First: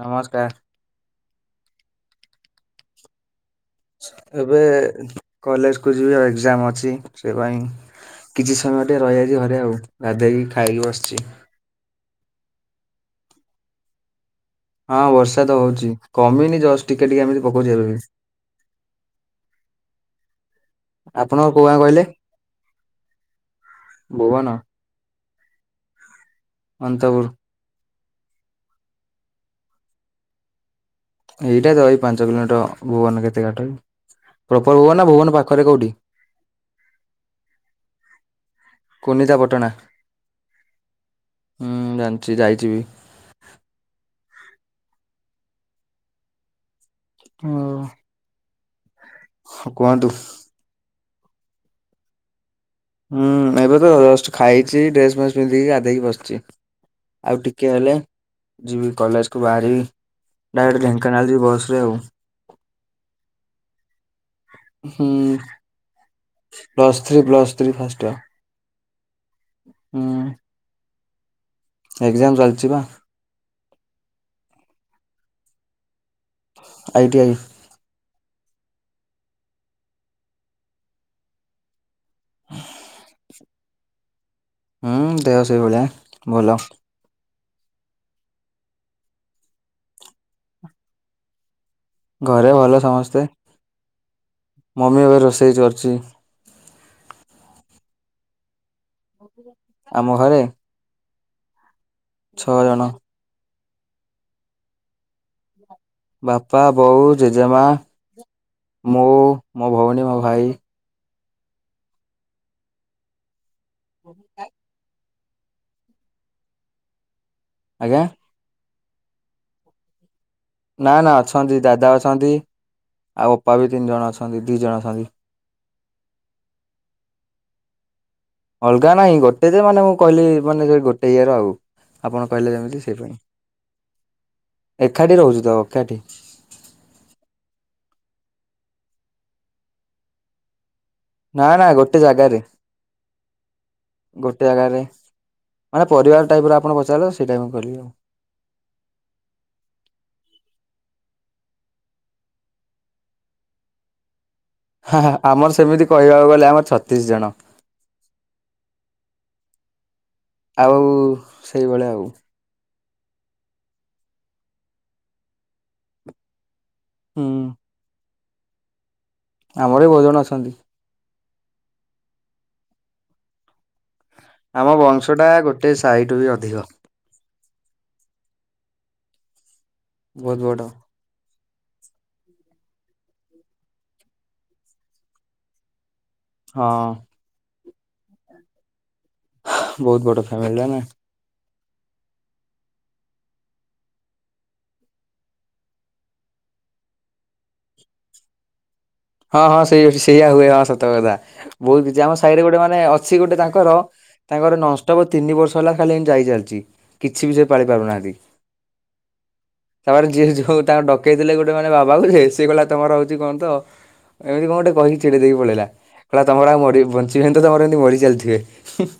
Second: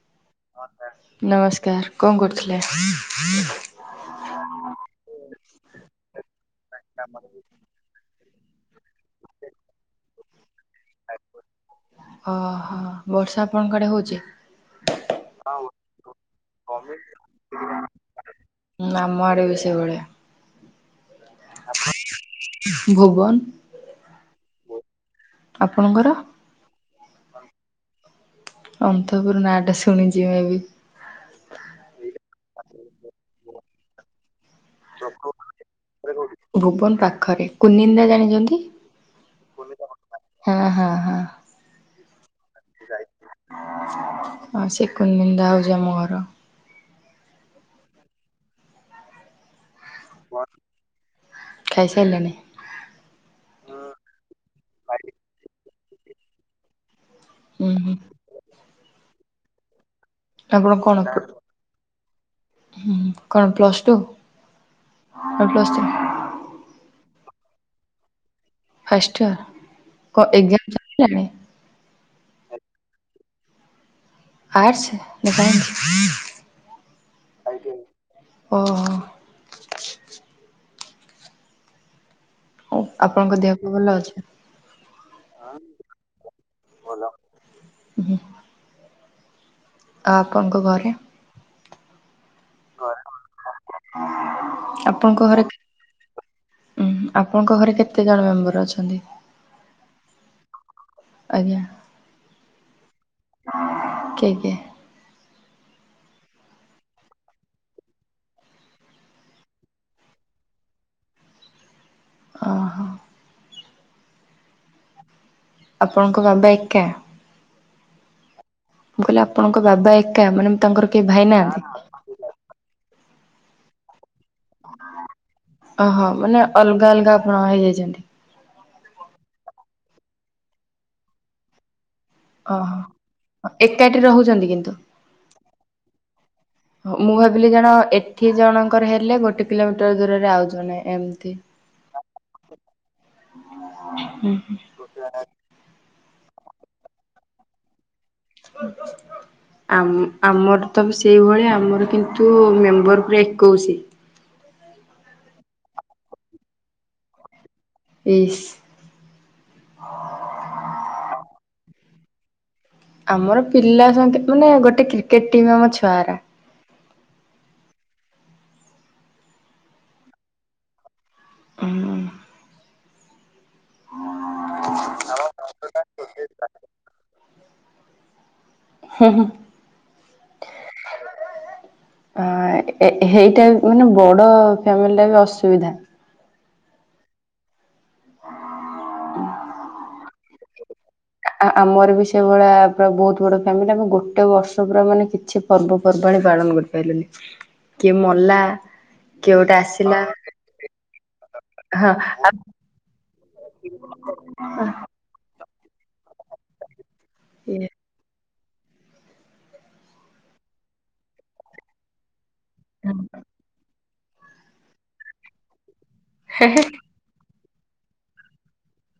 ନମସ୍କାର। ନମସ୍କାର। କଣ କରୁଥିଲେ? ଏବେ କଲେଜ କୁ ଯିବି। ଆଉ ଏକ୍ଜାମ ଅଛି। ସେ ପାଇଁ କିଛି ସମୟ ଟିକେ ରହିଯାଇଛି ଘରେ ଆଉ। ଗାଧେଇକି ଖାଇକି ବସିଛି। ଅହ, ବର୍ଷା ଆପଣଙ୍କ ଆଡେ ହଉଛି? ହଁ, ବର୍ଷା ତ ହଉଛି। କମିନି ଜଷ୍ଟ ଟିକେ ଟିକେ ଏମିତି ପକଉଛି, ଏବେବି। ହୁଁ, ଆମ ଆଡେ ବି ସେଇଭଳିଆ। ଆପଣଙ୍କ କୋଉ ଆଁ କହିଲେ? ଭୁବନ ଭୁବନ! ଆପଣଙ୍କର? ଅନ୍ତପୁର। ଅନ୍ତପୁର ନାଁଟା ଶୁଣିଛି, ମେ ବି। ଏଇଟା ତ ଏଇ ପାଞ୍ଚ କିଲୋମିଟର ଭୁବନ କେତେ ଗାଟ କି? ପ୍ରପର ଭୁବନ ନା ଭୁବନ ପାଖରେ କୋଉଠି ଭୁବନ ପାଖରେ, କୁନିନ୍ଦା ଜାଣିଛନ୍ତି? କୁନିତା ପଟଣା ହଁ ହଁ ହଁ ହୁଁ, ଜାଣିଛି ଯାଇଛି ବି। ଆ ସେ କୁନିନ୍ଦା ହଉଛି, ଆମ ଘର। ହ। ହ କୁହନ୍ତୁ। ଖାଇ ସାଇଲେଣି? ହୁଁ, ଏବେ ଜଷ୍ଟ ଖାଇଛି। ଡ୍ରେସ୍ ଫେସ୍ ପିନ୍ଧିକି ଗାଧେଇକି ବସିଛି। ଆଉ ଉଁ ଟିକେ ହୁଁ ହେଲେ, ଯିବି କଲେଜ କୁ ବାହାରିବି। ଆପଣ ଡାଇରେକ୍ଟ କଣ ଢେଙ୍କାନାଳ ଯିବି ବସ୍ ରେ ଆଉ। ହୁଁ କଣ ପ୍ଲସ୍ ଟୁ ହୁଁ। ନା plus three? Plus three, plus three, first ହିଅ ଫାଷ୍ଟ ଇୟର! କଣ ଏକ୍ଜାମ ଚାଲିଲାଣି? ଏକ୍ଜାମ ଚାଲିଚି ବା। ଆର୍ଟ୍ସ ନା ସାଇନ୍ସ? I T I. ଓହୋ! ଉ ଆପଣଙ୍କ ଦେହ ଫେହ ଭଲ ଅଛି? ହୁଁ, ଦେହ ସେଇ ଭଳିଆ ଭଲ। ଉ ହୁଁ। ଆ ଆପଙ୍କ ଘରେ? ଘରେ ଭଲ ସମସ୍ତେ। ମମି ଏବେ ରୋଷେଇ ଚରୁଚି। ଉଁହୁ, ଆପଣଙ୍କ ଘରେ କେତେ ଜଣ ମେମ୍ବର ଅଛନ୍ତି? ଆମ ଘରେ? ଆଜ୍ଞା! ଛଅ ଜଣ। କିଏ କିଏ? ବାପା, ବୋଉ, ଜେଜେମା, ମୁଁ, ମୋ ଭଉଣୀ, ମୋ ଭାଇ। ଅହ। ହ [inaudible] ଆପଣଙ୍କ ବାବା ଏକା। ଆଜ୍ଞା। ମୁଁ କହିଲି ଆପଣଙ୍କ ବାବା ଏକା ମାନେ ତାଙ୍କର ନା କେହି ନା ଭାଇ ନାହାନ୍ତି? ଅଛନ୍ତି ଦାଦା ଅଛନ୍ତି ଆଉ ଅପା ବି ତିନି ଜଣ ଅଛନ୍ତି ଦି ଜଣ ଅଛନ୍ତି। ଓହୋ ମାନେ ଅଲଗା ଅଲଗା ଆପଣ ହେଇଯାଇଛନ୍ତି? ଅଲଗା ନାହିଁ ଗୋଟେ ଯେ ମାନେ ମୁଁ କହିଲି ମାନେ ସେ ଗୋଟେ ଇଏ ରେ ଆଉ। ଆପଣ କହିଲେ ଓହୋ ଯେମିତି ସେଇପାଇଁ ଏକାଠି ରହୁଛନ୍ତି କିନ୍ତୁ? ଏକାଠି ରହୁଛୁ ତ ଏକାଠି। ହଉ ମୁଁ ଭାବିଲି ଜଣ ଏଠି ଜଣଙ୍କର ହେଲେ ଗୋଟେ କିଲୋମିଟର ଦୂରରେ ଆଉ ଜଣେ ଏମ ନା ନା ଗୋଟେ ଜାଗାରେ ଗୋଟେ ଜାଗାରେ। ମାନେ ପରିବାର ଟାଇପର ଆପଣ ପଚାରିଲେ ସେଇ ଟା ହି ମୁଁ କହିଲି ଆଉ। ଆମ ଆମର ତ ଆମେ ସେଇଭଳିଆ ଆମର କିନ୍ତୁ ମେମ୍ବର ପୁରା ଏକୋଉଶି। ହଁ ହଁ ଆମର ସେମିତି କହିବାକୁ ଗଲେ ଆମର ଛତିଶ ଜଣ। ଇସ୍। ଆଉ ସେଇଭଳିଆ ଆଉ। ଆମର ପିଲା ସଙ୍ଗେ ମାନେ ଗୋଟେ କ୍ରିକେଟ ଟିମ୍ ଆମ ଛୁଆ ଗୁରା। ହୁଁ। ଆମର ବି ବହୁତ ଜଣ ଅଛନ୍ତି। ହୁଁ। ଆମ ବଂଶଟା ଗୋଟେ ସାହି ଠୁ ବି ଅଧିକ। ହୁଁ ହୁଁ। ବହୁତ ବଡ଼। ଆ ଏ ଏ ହେଇଟା ମାନେ ବଡ ଫ୍ୟାମିଲିଟା ବି ଅସୁବିଧା। ହଁ। ବହୁତ ବଡ ଫ୍ୟାମିଲି ଟା ନା। ଆ ଆମର ବି ସେଇଭଳିଆ ପୁରା ବହୁତ ବଡ ଫ୍ୟାମିଲି ଆମେ ଗୋଟେ ବର୍ଷ ପୁରା ମାନେ କିଛି ପର୍ବପର୍ବାଣି ପାଳନ କ ପାଇଲୁନି କିଏ ମଲା। କିଏ ହଁ ଗୋଟେ ହଁ ସେଇ ଆସିଲା ଅଛି ସେୟା ହୁଏ ଆଉ ସତ କଥା। ବହୁତ ହଁ କିଛି ଆମ ସାହିରେ ଗୋଟେ ମାନେ ଅଛି ଗୋଟେ ତାଙ୍କର ତାଙ୍କର ନଷ୍ଟ ତିନି ବର୍ଷ ହେଲା ଖାଲି ଏନ ଯାଇ ଚାଲିଛି କିଛି ବି ସେ ପାଳି ପାରୁନାହାନ୍ତି। ତାପରେ ଯିଏ ଯୋଉ ତାଙ୍କୁ ଡକେଇ ଥିଲେ ଗୋଟେ ମାନେ ବାବାକୁ ଯେ ସିଏ କହଲା ତମର ହଉଛି କଣ ତ। ଏମିତି କଣ ଗୋଟେ କହିକି ଚିଡ଼େଇ ଦେଇକି ପଳେଇଲା କହିଲା ତମର ଆଉ ମରିବ ବଞ୍ଚ ଏମିତି ତ ତାଙ୍କର ଏମିତି ମରି ଚାଲିଥିବେ ହୁଁ।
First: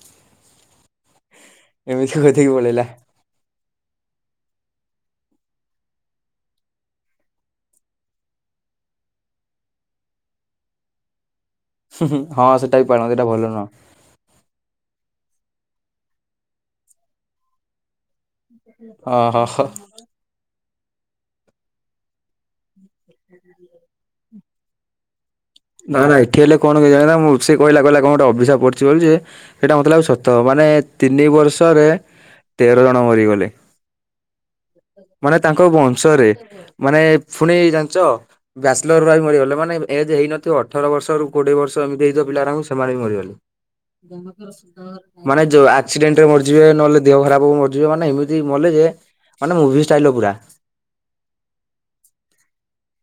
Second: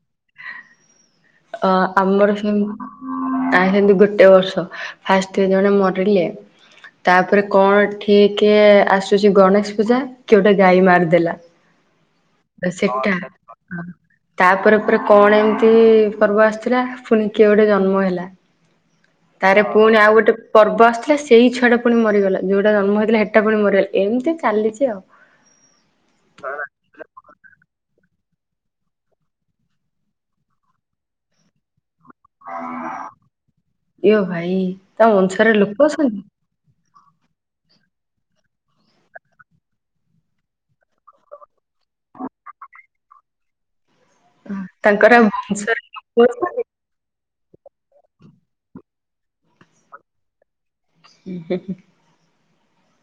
ଅ ଆମର କହିଦେଇକି ସେମ ପଳେଇଲା ଆ ସେମିତି ଗୋଟେ ବର୍ଷ ଫାର୍ଷ୍ଟ ଜଣେ ମରିଲେ। ତାପରେ କଣ ଠିକେ ଆସୁଛି ଗଣେଶ ପୂଜା। କିଏ ଗୋଟେ ଗାଈ ମାରିଦେଲା। ହୁଁ ହୁଁ ହଁ ସେଟା ବି ପାଳନ୍ତି ସେଟା ଭଲ ନୁହଁ। ତାପରେ ପରେ ପରେ କଣ ଏମିତି ପର୍ବ ଆସିଥିଲା ପୁଣି କିଏ ଗୋଟେ ଜନ୍ମ ହେଲା। ଓହୋ ହୋ ତାରେ ପୁଣି ଆଉ ଗୋଟେ। ପର୍ବ ଆସିଥିଲା ସେଇ ଛୁଆଟା ପୁଣି ମରିଗଲା ଯଉଟା ଜନ୍ମ ହେଇଥିଲା ହେଟା ପୁଣି ମରିଗଲା ଏମିତି ଚାଲିଛି ଆଉ। ନା ନା ଏଠି ହେଲେ କଣ କେଜାଣା ଆମକୁ ସେ କହିଲା କହିଲା କଣ ଗୋଟେ ଅଭିଶାପ ପଡିଚି ବୋଲି ଯେ। ସେଇଟା ମତେ ଲାଗୁଚି ସତ ମାନେ ତିନି ବର୍ଷରେ। ତେର ଜଣ ମରିଗଲେ ଇଏ ଭାଇ ତା ମାନେ ବଂଶରେ ତାଙ୍କ ଲୋକ ଅଛନ୍ତି ବଂଶରେ। ମାନେ ଫୁଣି ଜାଣିଛ ବ୍ୟାଚଲର ଭାଇ ମରିଗଲେ ମାନେ ଏବେ ଏଜେ ହେଇନ ଥିବ ଅଠର ବର୍ଷରୁ କୋଡିଏ ବର୍ଷ ଏମିତି ହେଇଥିବ ପିଲାରାଙ୍କୁ ସେମାନେ ବି ମରିଗଲେ। ତାଙ୍କର ମାନେ ଯୋଉ ବଂଶରେ ଲୋକ ଆକ୍ସିଡେଣ୍ଟରେ ଅଛନ୍ତି। ମରିଯିବେ ନହେଲେ। ଦେହ ଖରାପ ହବ ମରିଯିବେ ମାନେ ଏମିତି ମଲେ ଯେ ମାନେ ମୁଭି ଷ୍ଟାଇଲର ପୁରା। [inaudible]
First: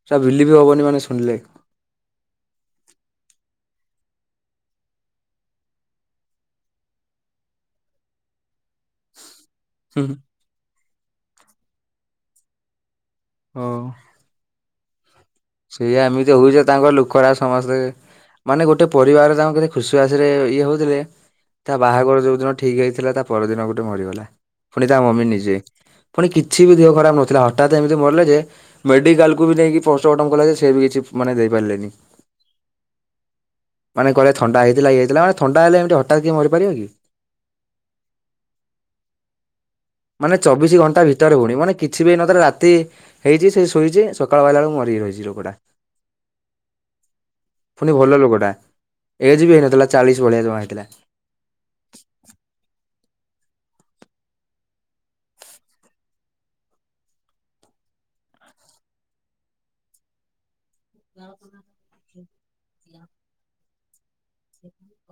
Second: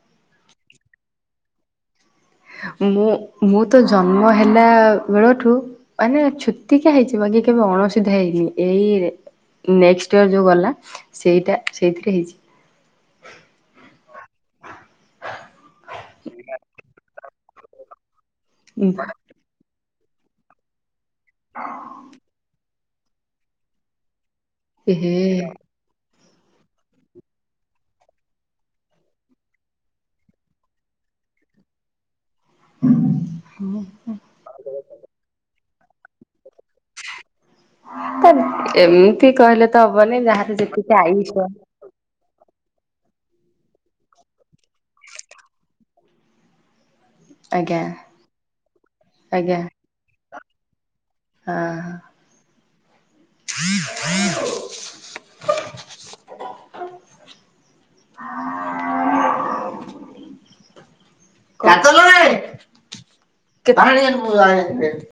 ସେଟା ଭିଲିବି ବି ହବନି ମାନେ ଶୁଣିଲେ। ମୁଁ ମୁଁ ତ ଜନ୍ମ ହେଲା ବେଳଠୁ ମାନେ ଛୁତିକା ହେଇଚି ବାକି କେବେ ଅଣଶୁଦ୍ଧିଆ ହେଇନି ଏଇରେ ହୁଁ ନେଷ୍ଟ୍ଇୟର ଯୋଉ ଗଲା ସେଇଟା ସେଇଥିରେ ହେଇଚି। ହଉ। ସେଇଆ ଏମିତି ହଉଚି ଯେ ତାଙ୍କ ଲୋକରା ସମସ୍ତେ ମାନେ ଗୋଟେ ପରିବାର ତାଙ୍କୁ କେତେ ଖୁସିବାସି ରେ ଇଏ ହେଉଥିଲେ ତା ବାହାଘର ଯୋଉ ଦିନ ଠିକ୍ ହେଇଥିଲା ତା ପରଦିନ ଗୋଟେ ମରିଗଲା। ପୁଣି ଏ ତା ମମି ହେ ନିଜେ। ପୁଣି କିଛି ବି ଦେହ ଖରାପ ନଥିଲା ହଠାତ୍ ଏମିତି ମରିଲେ ଯେ ମେଡିକାଲକୁ ବି ନେଇକି ପୋ ଷ୍ଟ ମଟମ୍ କଲା ଯେ ସେ ବି କିଛି ମାନେ ଦେଇପାରିଲେନି ମାନେ କହେଲ ଥଣ୍ଡା ହେଇଥିଲା ଇଏ ହେଇଥିଲା ମାନେ ଥଣ୍ଡା ହେଲେ ଏମତିି ହଠାତ୍ କିଏ ମରିପାରିବ କି? ତ ଏମିତି କହିଲେ ତ ହବନି ମାନେ ଯାହାର ଚବିଶି ଯେତିକି ଘଣ୍ଟା ଭିତରେ ଆୟୁଷ। ପୁଣି ମାନେ କିଛି ବି ନଥିଲେ ରାତି ହେଇଚି ସେ ଶୋଇଚି ସକାଳୁ ପାଇଲା ବେଳକୁ ମରିକି ରହିଚି ଲୋକ ଟା। ଆଜ୍ଞା ପୁଣି ଭଲ ଲୋକଟା ଏଜ ବି ହେଇନଥିଲା ଚାଳିଶ ଭଳିଆ ଜମା ହେଇଥିଲା। ଅ ହଁ [inaudible] [inaudible] [unintelligible]